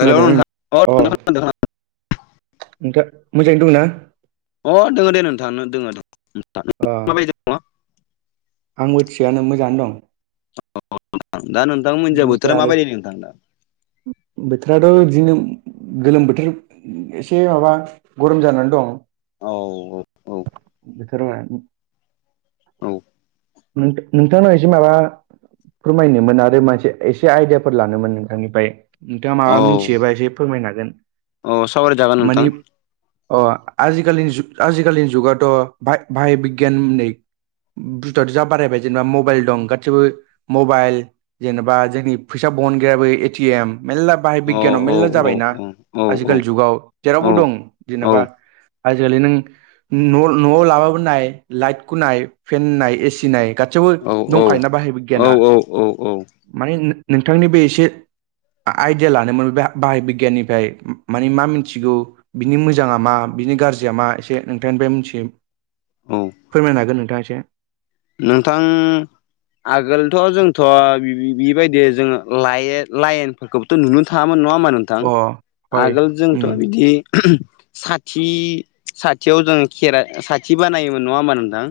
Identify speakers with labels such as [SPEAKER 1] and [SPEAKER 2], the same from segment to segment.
[SPEAKER 1] हेल' नोंथां
[SPEAKER 2] अ
[SPEAKER 1] नोंथां
[SPEAKER 2] नोंथा मोजाङैनो दं
[SPEAKER 1] अ दङ दे नोंथां दङो
[SPEAKER 2] अ
[SPEAKER 1] माबादि नङा
[SPEAKER 2] आंबो थिगानो मोजाङानो दं।
[SPEAKER 1] [unintelligible] दा नोंथांनि मोनजा
[SPEAKER 2] बिदिनोसै
[SPEAKER 1] बोथोरा
[SPEAKER 2] आरो
[SPEAKER 1] माबायदि नोंथां दा
[SPEAKER 2] बोथोराथ' बिदिनो गोलोम बोथोर एसे माबा गरम जानानै दं।
[SPEAKER 1] औ औ
[SPEAKER 2] बोथोरावहाय
[SPEAKER 1] औ
[SPEAKER 2] नोंथांनाव एसे माबा फोरमायनोमोन आरो मानसे एसे आइदियाफोर लानोमोन नोंथांनिफ्राय। नोंथाङा
[SPEAKER 1] औ
[SPEAKER 2] माबा मिथियोबा एसे फोरमायनो हागोन
[SPEAKER 1] औ सावरायजागोन नोंथां
[SPEAKER 2] मानि अ आजिखालिनि आजिखालिनि जुगाथ' भाहाय बिगियाननै बुस्थुआथ' जा बारायबाय जेनेबा मबाइल दं गासिबो मबाइल जेनेबा जोंनि फैसा बहनग्रयाबो एटिएम मेर्ला बाहाय
[SPEAKER 1] औ
[SPEAKER 2] बिगियानाव
[SPEAKER 1] औ
[SPEAKER 2] मेल्ला जाबायना।
[SPEAKER 1] औ औ औ
[SPEAKER 2] आजिखालि जुगाव जेरावबो
[SPEAKER 1] औ
[SPEAKER 2] दं जेनेबा आजिखालि नों न न'आव लाबाबो नाय लाइटखौ नाय फेन होननाय एसि नाय गासियावबो
[SPEAKER 1] औ
[SPEAKER 2] दंखायोोना बाहाय गियाना
[SPEAKER 1] औ औ औ
[SPEAKER 2] माने नोंथांनि बे एसे आइडिया लानोन बे बाहाय बिगियाननिफ्राय मानि मा मिथिगौ? बिनि मोजाङा मा बिनि गाज्रिया मा एसे नोंथांनिफ्राय मोनथि
[SPEAKER 1] औ
[SPEAKER 2] फोरमायनो हागोन नोंथाङा एसे।
[SPEAKER 1] नोंथां आगोलथ' जोंथ' बेबायदि जोङो लाइ लाइनफोरखौ थ' नुनो थाङामोन नङा होमा नोंथां
[SPEAKER 2] अ हय
[SPEAKER 1] आगोल जोंथ'
[SPEAKER 2] उम
[SPEAKER 1] बिदि साथि साथियाव जों खेराइ साथि बानायोमोन नङा होमबा नोंथां?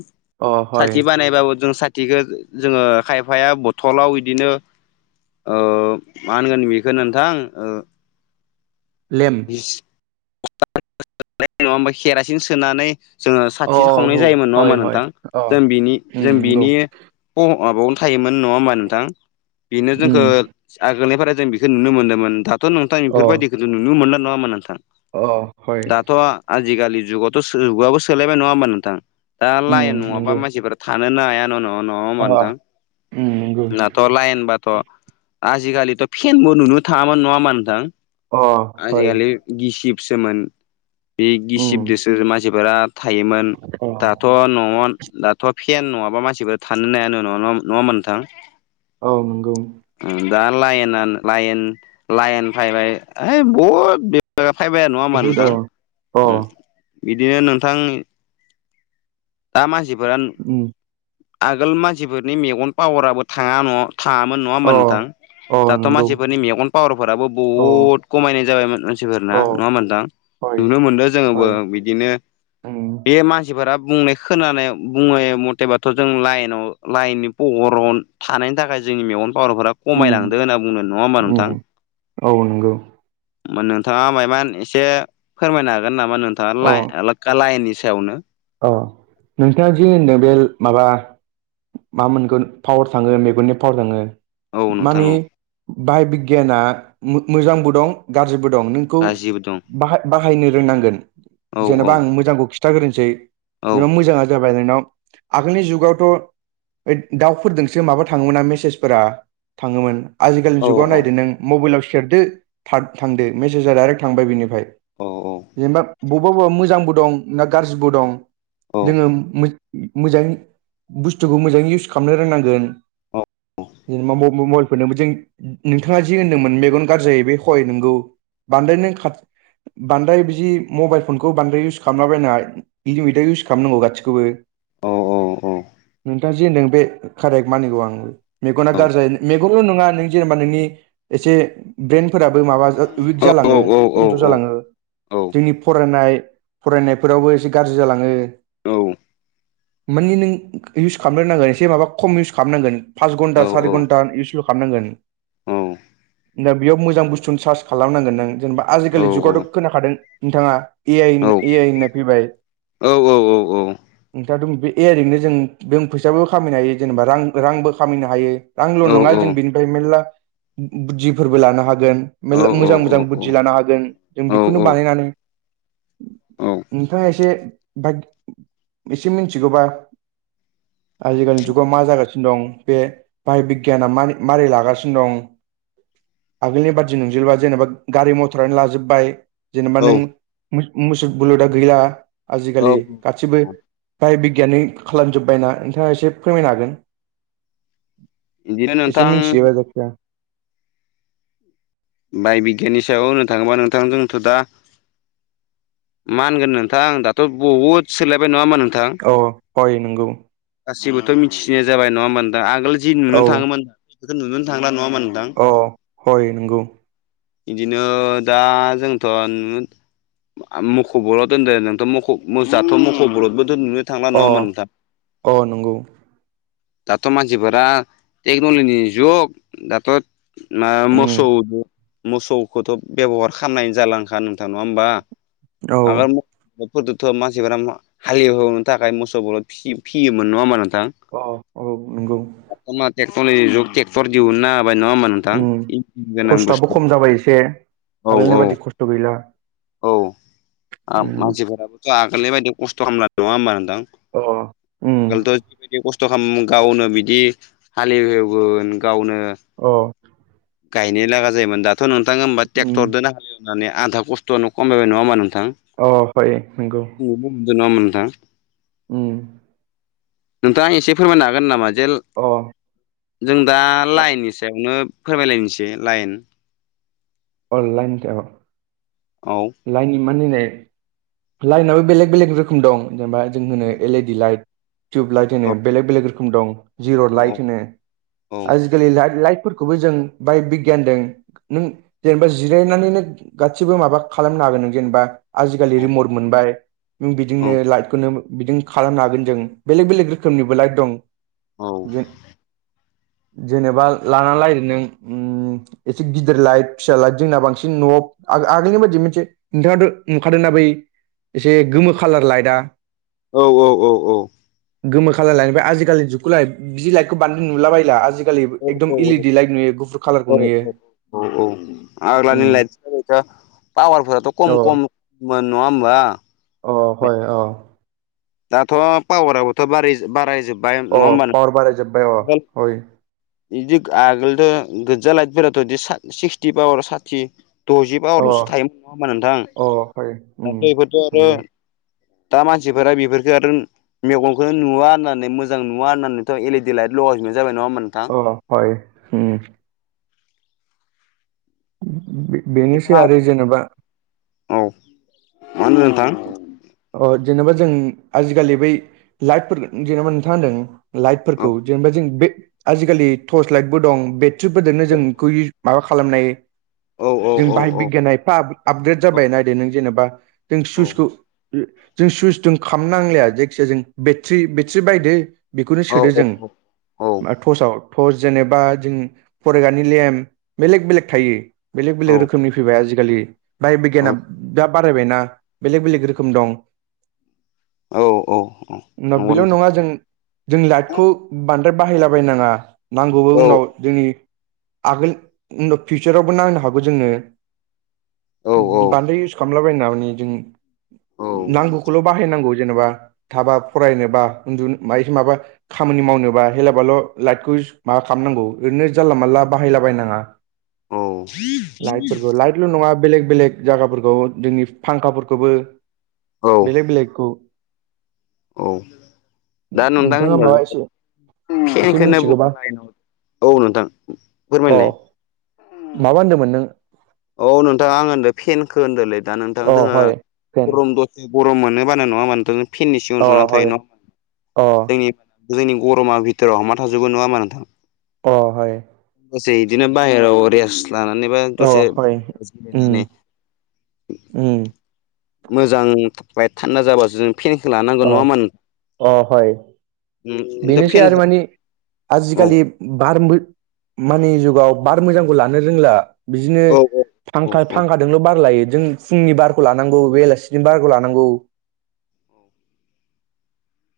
[SPEAKER 2] अ हय
[SPEAKER 1] साथि बानायबाबो जों साथिखौ जोङो खायफाया बथलाव बिदिनो मा होनगोन बेखौ नोंथां ओ
[SPEAKER 2] लेम
[SPEAKER 1] ङा [unintelligible] हा केरासिन सोनानै जोङो साथिसो खावनाय
[SPEAKER 2] औ
[SPEAKER 1] जायोमोन नङा होमा
[SPEAKER 2] हय हय
[SPEAKER 1] नोंथां
[SPEAKER 2] अ
[SPEAKER 1] जों बिनि
[SPEAKER 2] उम
[SPEAKER 1] जों
[SPEAKER 2] नंगौ
[SPEAKER 1] बिनि माबायावनो थायोमोन नङा होमबा नोंथां बेनो जोंखौ
[SPEAKER 2] उम
[SPEAKER 1] आगोलनिफ्राय जों बेखौ नुनो मोनदोंमोन दाथ' नोंथां
[SPEAKER 2] अ
[SPEAKER 1] बेफोरबायदिखौों नुनो मोनदों नङामोन नोंथां?
[SPEAKER 2] अ हय
[SPEAKER 1] दाथ' आजिखालि जुगावथ' जुगाबबो सोलायबाय नङा होमबा नोंथां? दा लाइन
[SPEAKER 2] उम
[SPEAKER 1] नङाबा
[SPEAKER 2] नंगौ
[SPEAKER 1] मानसिफोरा थानोनो हाया न' न नङा
[SPEAKER 2] अ
[SPEAKER 1] होमबा नोंथां?
[SPEAKER 2] उम नंगौ
[SPEAKER 1] थ' लाइन बाथ' आजिखालिथ' फेनबो नुनो थाङामोन नङा होनबा नोंथां?
[SPEAKER 2] अ हय
[SPEAKER 1] आजिखालि गिसिबसोमोन बे
[SPEAKER 2] उम
[SPEAKER 1] गिसिबजोंसो मानसिफोरा थायोमोन
[SPEAKER 2] अ
[SPEAKER 1] दा थ' न'आव दाथ' फेन नङाबा मानसिफोर थानो नायानो न नङामोन नोंथां?
[SPEAKER 2] औ नंगौ
[SPEAKER 1] दा लाइना लाइन लाइन फैबाय ओइ बहुद फायबाया नङा होमबा
[SPEAKER 2] बहुद अ
[SPEAKER 1] नोंथां?
[SPEAKER 2] अ
[SPEAKER 1] बिदिनो नोंथां दा मानसिफोरा
[SPEAKER 2] उम
[SPEAKER 1] आगोल मानसिफोरनि मेगन पावाराबो थाङा न थाङामोन नङा
[SPEAKER 2] अ
[SPEAKER 1] होमबा नोंथां?
[SPEAKER 2] अ
[SPEAKER 1] दाथ'
[SPEAKER 2] नंगौ
[SPEAKER 1] मानसिफोरनि मेगन पावारफोराबो
[SPEAKER 2] अ
[SPEAKER 1] बुहुद खमायनाय जाबायमोन मानसिफोरना
[SPEAKER 2] अ
[SPEAKER 1] नङा होमबा नोंथां
[SPEAKER 2] हय
[SPEAKER 1] नुनो मोनदों
[SPEAKER 2] हय
[SPEAKER 1] जोङोबो बिदिनो
[SPEAKER 2] उम
[SPEAKER 1] बे मानसिफोरा बुंनाय खोनानाय बुङनाय मथेबाथ' जों लाइनाव लाइननि पहर' थानायनि थाखाय जोंनि मेगन पावनफोरा
[SPEAKER 2] उम
[SPEAKER 1] खमायलांदो होनना बुंगोन नङा होमबा नोंथां?
[SPEAKER 2] उम औ नंगौ
[SPEAKER 1] नोंथाङा मायमान एसे फोरमायनो हागोन नामा नोंथाङा
[SPEAKER 2] अ
[SPEAKER 1] ला लाइननि सायावनो?
[SPEAKER 2] अ नोंथाङा जि होनदों बे माबा मा मोनगोन पावार थाङो मेगननि पावार थांगोन।
[SPEAKER 1] औ नोंथां
[SPEAKER 2] मानि
[SPEAKER 1] औ
[SPEAKER 2] बाहाय बिगियाना मोजांबो दं गाज्रिबो दं नों खौ
[SPEAKER 1] गासिबो दं
[SPEAKER 2] बाहायनो रोंनांगोन
[SPEAKER 1] औ
[SPEAKER 2] जेनेबा आं मोजांखौ खिथाग्रोनोसै।
[SPEAKER 1] औ
[SPEAKER 2] जेनेबा मोजाङा जाबाय नोंनाव आगोलनि जुगावथ' दाउफोरदोंसो माबा थाङोमोना मेसेजफोरा थाङोमोन। आजिखालिनि
[SPEAKER 1] औ
[SPEAKER 2] जुगाव
[SPEAKER 1] औ
[SPEAKER 2] नायदो नों मबाइलाव सेरदो थांदो मेसेजा डाइरेक्ट थांबाय बिनिफ्राय
[SPEAKER 1] औ
[SPEAKER 2] जेनेबा बबेबा बबेबा मोजांबो दं ना गाज्रिबो दं।
[SPEAKER 1] औ
[SPEAKER 2] जोङो मोजां बुस्थुखौ मोजाङै इउस खालामनो रोंनांगोन।
[SPEAKER 1] औ
[SPEAKER 2] जेनबा म मबेल फोरनोबो जों नोंथाङा जि होन्दोंमोन मेगन गाज्रि जायो बे हय नोंगौ बांद्राय नों खा बांद्राय बिदि मबाइल फनखौ बांद्राय इउस खालामलाबायनाय [unintelligible] इउस खालामनांगौ गासिखौबो
[SPEAKER 1] औ औ औ।
[SPEAKER 2] नोंथां जि होनदों बे कारेक्ट मानिगौ आं। मेगना गाज्रि जायो मेगनल' नङा नों जेनेबा नोंनि एसे ब्रेन्ड फोराबो माबा उइक जालाङो
[SPEAKER 1] औ औ
[SPEAKER 2] खमजर
[SPEAKER 1] औ
[SPEAKER 2] जालाङो
[SPEAKER 1] औ
[SPEAKER 2] जोंनि फरायनाय। फरायनायफोरावबो एसे गाज्रि जालाङो।
[SPEAKER 1] औ
[SPEAKER 2] मानि नों इउस खालामनो रोंनांगोन एसे माबा खम इउस खालामनांगोन पास घन्टा सारि घन्टा इउस खालामनांगोन।
[SPEAKER 1] औ।
[SPEAKER 2] दा बेयाव मोजां बुस्थुनि सार्च खालामनांगोन नों जेनबा आजिखालि जुगावथ' खोनाखादों। नोंथाङा ए आइ ए आइ होननाय फैबाय।
[SPEAKER 1] औ औ औ। औ औ।
[SPEAKER 2] नोंथाङाथ' बे ए आइ जों जों फैसाबो खामायनो हायो जेनेबा रां रांबो खामायनो हायो। आंल' नङा जों बेनिफ्राय मेरला बुद्धिफोरबो लानो हागोन मोजां मोजां बुद्धि लानो हागोन। जों बेखौनो बानायनानै नोंथाङा एसे एसे मिथिगौबा आजिखालिनि जुगाव मा जागासिनो। दं बे बाहाय बिगियाना मा मारै लागासिनो दं। आगोलनि बादि नंजोबला जेनेबा गारि मथरानो लाजोबबाय।
[SPEAKER 1] औ
[SPEAKER 2] जेनेबा नों मुसु बुलुदा गैला आजिखालि
[SPEAKER 1] औ
[SPEAKER 2] गासिबो बाय बिगियानि खालामजोब्बाय ना नोंथाङा एसे फोरमायनो हागोन।
[SPEAKER 1] बिदिनो
[SPEAKER 2] एसे
[SPEAKER 1] नोंथां
[SPEAKER 2] मिनसियोबा जायखिजाया।
[SPEAKER 1] बाय बिगियाननि सायाव होननो थाङोबा नोंथांजोंथ' दा। माहोनगोन नोंथांं दाथ' बुहुद सोलायबाय नङा होनबा नोंथां?
[SPEAKER 2] अ हय नोंगौ।
[SPEAKER 1] गासिबोथ' मिथिनाया जाबाय नङा होनबा नोंथां आगोल जिनुनो
[SPEAKER 2] औ
[SPEAKER 1] थाङोमोन दा बेफोरखो नुनोनो थांला नङा होमबा नोंथां?
[SPEAKER 2] अ हय नोंगौ।
[SPEAKER 1] बिदिनो दा जोंथ' नु मख'बर' दोनदो नोंथ' मख जाथ' मख'बलतबो दोङो। थांला नङा
[SPEAKER 2] अ
[SPEAKER 1] ओमबा नोंथां?
[SPEAKER 2] अ नंगौ
[SPEAKER 1] दाथ' मानसिफोरा टेक्न'लजिनि जुग दाथ' मा
[SPEAKER 2] उम
[SPEAKER 1] मोसौजों मोसौखौथ' बेब'हार खालामनाय जालांखा नोंथां नङा होमबा?
[SPEAKER 2] औ
[SPEAKER 1] [unintelligible] फोरखौथ' मानसिफोरा हाले एवनो थाखाय मोसौखौ फियोमोन नङा होमबा नोंथां?
[SPEAKER 2] अ औ नंगौ।
[SPEAKER 1] ट्रेक्टर जुग ट्रेक्टर दा बाय नङा ओमबा? नोंथां।
[SPEAKER 2] उम
[SPEAKER 1] गोनां
[SPEAKER 2] खस्थ'आबो
[SPEAKER 1] बुस्थु
[SPEAKER 2] खम जाबाय एसे
[SPEAKER 1] औ औ
[SPEAKER 2] आगोलनि बायदि खस्थ' गैला।
[SPEAKER 1] औ
[SPEAKER 2] उम
[SPEAKER 1] मानसिफोराबोथ' आगोलनि बायदि खस्थ' खामला नङा होमबा नोंथां?
[SPEAKER 2] अ उम
[SPEAKER 1] [unintelligible] बिदि खस्थ' खालाम गावनो बिदि हालेवहेवगोन गावनो
[SPEAKER 2] आ।
[SPEAKER 1] गायनो लागा जायोमोन दाथ' नोंथाङा होमबा
[SPEAKER 2] उम
[SPEAKER 1] ट्रेक्टरदोनो हायो। होननानै आधा खस्थ'आनो खमायबाय नङा होमबा नोंथां?
[SPEAKER 2] अ [unintelligible] नंगौ
[SPEAKER 1] आंबो [unintelligible] नङा ओमबा नोंथां
[SPEAKER 2] उम
[SPEAKER 1] नोंथाङा एसे फोरमायनो हागोन नामा जे
[SPEAKER 2] अ
[SPEAKER 1] जों दा लाइननि सायावनो फोरमायलायनोसै लाइन।
[SPEAKER 2] अ लाइन
[SPEAKER 1] औ
[SPEAKER 2] लाइननि मानि होननाय लाइनाबो बेलेक बेलेग रोखोम दं जेनेबा जों होनो एलडि लाइट टिउब लाइट
[SPEAKER 1] औ
[SPEAKER 2] होनो बेलेक बेलेग रोखोम दं जिर'
[SPEAKER 1] औ
[SPEAKER 2] लाइट होनो
[SPEAKER 1] औ
[SPEAKER 2] आरो गोरलै लाइटफोरखौबो जों बाहाय बिगियानदों। नों जेनेबा जिरायनानैनो गासिबो माबा खालामनो हागोन नों जेनेबा आजिखालि रिमट मोनबाय न
[SPEAKER 1] औ
[SPEAKER 2] बिदिनो
[SPEAKER 1] औ
[SPEAKER 2] लाइटखौनो बिदिनो खालामनो हागोन जों बेलेक बेलेक रोखोमनिबो लाइट दं
[SPEAKER 1] औ
[SPEAKER 2] बिदि जेनेबा लाना लाइन नों उम एसे गिदिर लाइथ फिसा लाइट जोंना बांसिन न'आव आगोलनि बाय दि मोनसे नोंथाङाथ' नुखादोंना बै एसे गोमो खाालार लाइटआ
[SPEAKER 1] औ औ औ औ
[SPEAKER 2] गोमो खालाम लायट बे आजिलि जुगखौ लाइ बिदि लाइटखौ बान्द नुलाबायला आजिखालि आजिखालि एकदम इलडि लाइट नुयो गुफुर
[SPEAKER 1] औ
[SPEAKER 2] कालारखौ नुयो
[SPEAKER 1] औ आग्लानि
[SPEAKER 2] उम
[SPEAKER 1] लाइट पावारफोराथ' खम
[SPEAKER 2] अ
[SPEAKER 1] खममोन नङा होमबा?
[SPEAKER 2] अ हय अ
[SPEAKER 1] दाथ' पावाराबोथ' बारि बाराय जोब
[SPEAKER 2] अ पावार बाराय जोब्बायाय अय
[SPEAKER 1] बिदि आगोलथ' गोजा लाइटफोराथ' इदि सिक्सटि पावार साथि द'जिबा
[SPEAKER 2] अ
[SPEAKER 1] ल'सो थायोमोन नङा होमबा नोंथां
[SPEAKER 2] अ हय उम
[SPEAKER 1] दाथ' बेफोरथ' आरो
[SPEAKER 2] नंगौ
[SPEAKER 1] दा मानसिफोरा बेफोरखौ आरो मेगनखौनो नुवा होननानै मोजां नुवा होननानैथ' एलिडि लाइट लगाय जोबनाय जाबाय नङा ओमबा नोंथां?
[SPEAKER 2] अ हय अ बेनोसै आरो जेनबा
[SPEAKER 1] औ मा होनदों नोंथां?
[SPEAKER 2] अ जेनेबा जों आजिखालि बै लाइटफोर जेनबा नोंथांआ होनदों
[SPEAKER 1] औ
[SPEAKER 2] लाइटफोरखौ जेनेबा जों बे आजिखालि टर्च लाइटबो दं बे थ्रिफोरजोंनो जों बेखौ माबा खालामनाय
[SPEAKER 1] औ
[SPEAKER 2] जों
[SPEAKER 1] औ
[SPEAKER 2] बाहाय बिगियान एफा आपग्रेद जाबाय नायदो नों जेनेबा नों सुइसखौ जों सुइसजोंों खाम नांलाया जायखियााया जों बेट्रि बेट्रि बायदो। बेखौनो
[SPEAKER 1] औ
[SPEAKER 2] सोदो जों टर्सआव फट जेनेबा जों फरायगानि लेम बेलेग बेलेक थायो। बेलेग बेलेग
[SPEAKER 1] औ
[SPEAKER 2] रोखोमनि फैबाय आजिखालि बाहाय
[SPEAKER 1] औ
[SPEAKER 2] बिगियाना दा बारायबायना बेलेक बेलेक रोखोम
[SPEAKER 1] औ औ
[SPEAKER 2] न
[SPEAKER 1] नंगौ
[SPEAKER 2] बेल' नङा जों जों
[SPEAKER 1] नोंथां
[SPEAKER 2] लाइटखौ बांद्राय बाहायलाबायनाङा नांगौबो
[SPEAKER 1] औ
[SPEAKER 2] उनाव जोंनि आगोल उन फिउचारावबो नांनो हागौ जोङो।
[SPEAKER 1] औ
[SPEAKER 2] बान्दो इउस खालामलाबाय ना माने जों
[SPEAKER 1] औ
[SPEAKER 2] नांगौखौल' बाहायनांगौ जेनेबा थाबा फरायनोबा उन्दुनो माय माबा खामानि मावनोबा हेलाबाल' लाइटखौ माबा खालामनांगौ ओरैनो जानला मानला बाहायलाबायनाङा।
[SPEAKER 1] औ
[SPEAKER 2] लाइट फोरखौ लाइत बेल' नङा बेलेग बेलेग जायगाफोरखौ जोंनि फांखाफोरखौबो
[SPEAKER 1] औ
[SPEAKER 2] बेलेग बेलेग औ
[SPEAKER 1] औ दा नुदां होनब ज [unintelligible]
[SPEAKER 2] एसे
[SPEAKER 1] फेनखौनो
[SPEAKER 2] मिथिगौबा
[SPEAKER 1] लाइनाव औ नोंथां
[SPEAKER 2] अ
[SPEAKER 1] फोरमायलाय।
[SPEAKER 2] माबा होनदोंमोन नों?
[SPEAKER 1] औ नोंथां आं होनदों फेनखो होनदोंलै दा नोंथां जोङो गरम दसे गरम मोनोबानो नङा मानोथों फेननि सिङाव जुनानै थायो नङा जोंनि जोंनि गरमा बिथोराव हमा थाजोबो नङामा नोंथां?
[SPEAKER 2] अ हाय
[SPEAKER 1] दसे बिदिनो बाहेरायाव रेस लानानैबा दसे
[SPEAKER 2] और
[SPEAKER 1] जिरायनानै
[SPEAKER 2] उम उम।
[SPEAKER 1] मोजां थान्दा जाबासो जों फेनखौ लानांगौ नङा होमबा नोंथां?
[SPEAKER 2] बेनोसै
[SPEAKER 1] फेन
[SPEAKER 2] आरो माने
[SPEAKER 1] औ
[SPEAKER 2] आजिखालि बार मानि जुगाव बार मोजांखौ लानो रोंला बिदिनो
[SPEAKER 1] औ औ औ
[SPEAKER 2] फांखा फांखाजोंल' बार लायो जों फुंनि बारखौ लानांगौ बेलासिनि बारखौ लानांगौ।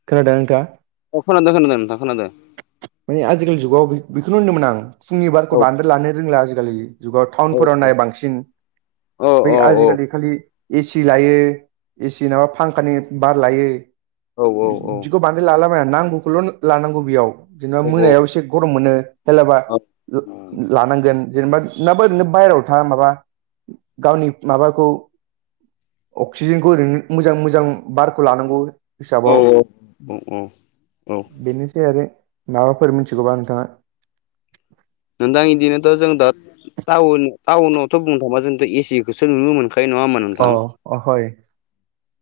[SPEAKER 2] खोनादों नोंथाङा?
[SPEAKER 1] खोनादादों खोनादों खोनादों।
[SPEAKER 2] माने आजिखालि जुगाव बेखौनो होनदोंमोन आं फुंनि बारखौ
[SPEAKER 1] औ
[SPEAKER 2] बांद्राय लानो रोंला आजिखालि जुगाव
[SPEAKER 1] औ
[SPEAKER 2] टाउनफोराव नाय बांसिन
[SPEAKER 1] औ
[SPEAKER 2] बै
[SPEAKER 1] औ
[SPEAKER 2] आजिखालि खालि एसि लायो एसि नाबा फांखानि बार लायो
[SPEAKER 1] औ औ
[SPEAKER 2] बिदिखौ बानाय म लालाबायना नांगौखौल' लानांगौ बेयाव जेनेबा मोनायाव एसे गरम मोनो। हेलाबा लानांगोन जेनेबा माबा ओरैनो बायहेरायाव था माबा गावनि माबाखौ अक्सिजेनखौ ओरैनो मोजां मोजां बारखौ लानांगौ।
[SPEAKER 1] औ
[SPEAKER 2] हिसाबाव
[SPEAKER 1] औ औ औ।
[SPEAKER 2] बेनोसै आरो माबाफोर मिथिगौबा नोंथाङा?
[SPEAKER 1] नोंदां इदिनोथ' जों दा टाउन टाउनावथ' बुंनो थाङा जोंथ' एसिखौसो नुनो मोनखायो नङा होम
[SPEAKER 2] अ [unintelligible]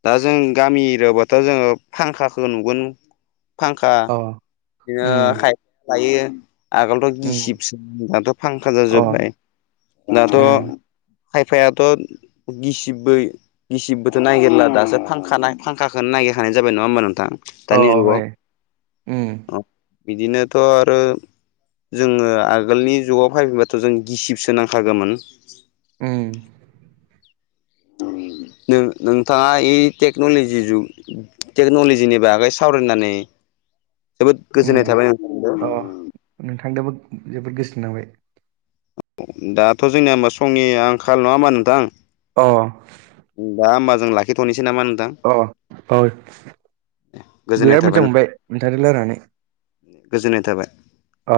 [SPEAKER 1] दा जों गामि एरियाबाथ' जोङो फांखाखौ नुगोन। फांखा
[SPEAKER 2] अ
[SPEAKER 1] बिदिनो
[SPEAKER 2] उम
[SPEAKER 1] खाय लायो आगोलथ' गिसिब
[SPEAKER 2] उम
[SPEAKER 1] दाथ' फांखा
[SPEAKER 2] अ
[SPEAKER 1] जाजोब्बाय दाथ'
[SPEAKER 2] उम
[SPEAKER 1] खायफायाथ' गिसि गिसिबबोथ' नागिरला दासो फांखा फांखाखौनो नागिर हानाय जाबाय नङा होमबा नोंथां?
[SPEAKER 2] अ
[SPEAKER 1] दानि
[SPEAKER 2] हय उम
[SPEAKER 1] जुगाव बिदिनोथ' आरो जोङो आगोलनि जुगाव फैफिनबाथ' जों गिसिबसो नांखागौमोन।
[SPEAKER 2] उम।
[SPEAKER 1] ों नोंथाङा इ टेक्न'लजि जुग टेक्न'लजिनि बागै सावरायनानै जोबोद गोजोननाय
[SPEAKER 2] उम
[SPEAKER 1] थाबाय नोंथांजों
[SPEAKER 2] अ नोंथांजोंबो जोबोद गोसो नांबाय।
[SPEAKER 1] दाथ' जोंनिया हबा समनि आंखाल नङा हा नोंथां।
[SPEAKER 2] अ।
[SPEAKER 1] दा ह होनब जों लािथ'सै नामा नोंथां।
[SPEAKER 2] अ अ औ
[SPEAKER 1] गोजोननाय
[SPEAKER 2] बिराद मोजां
[SPEAKER 1] थाबाय
[SPEAKER 2] मोनबाय मोनथादो लानानै
[SPEAKER 1] गोजोननाय थाबाय।
[SPEAKER 2] अ।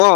[SPEAKER 1] अ।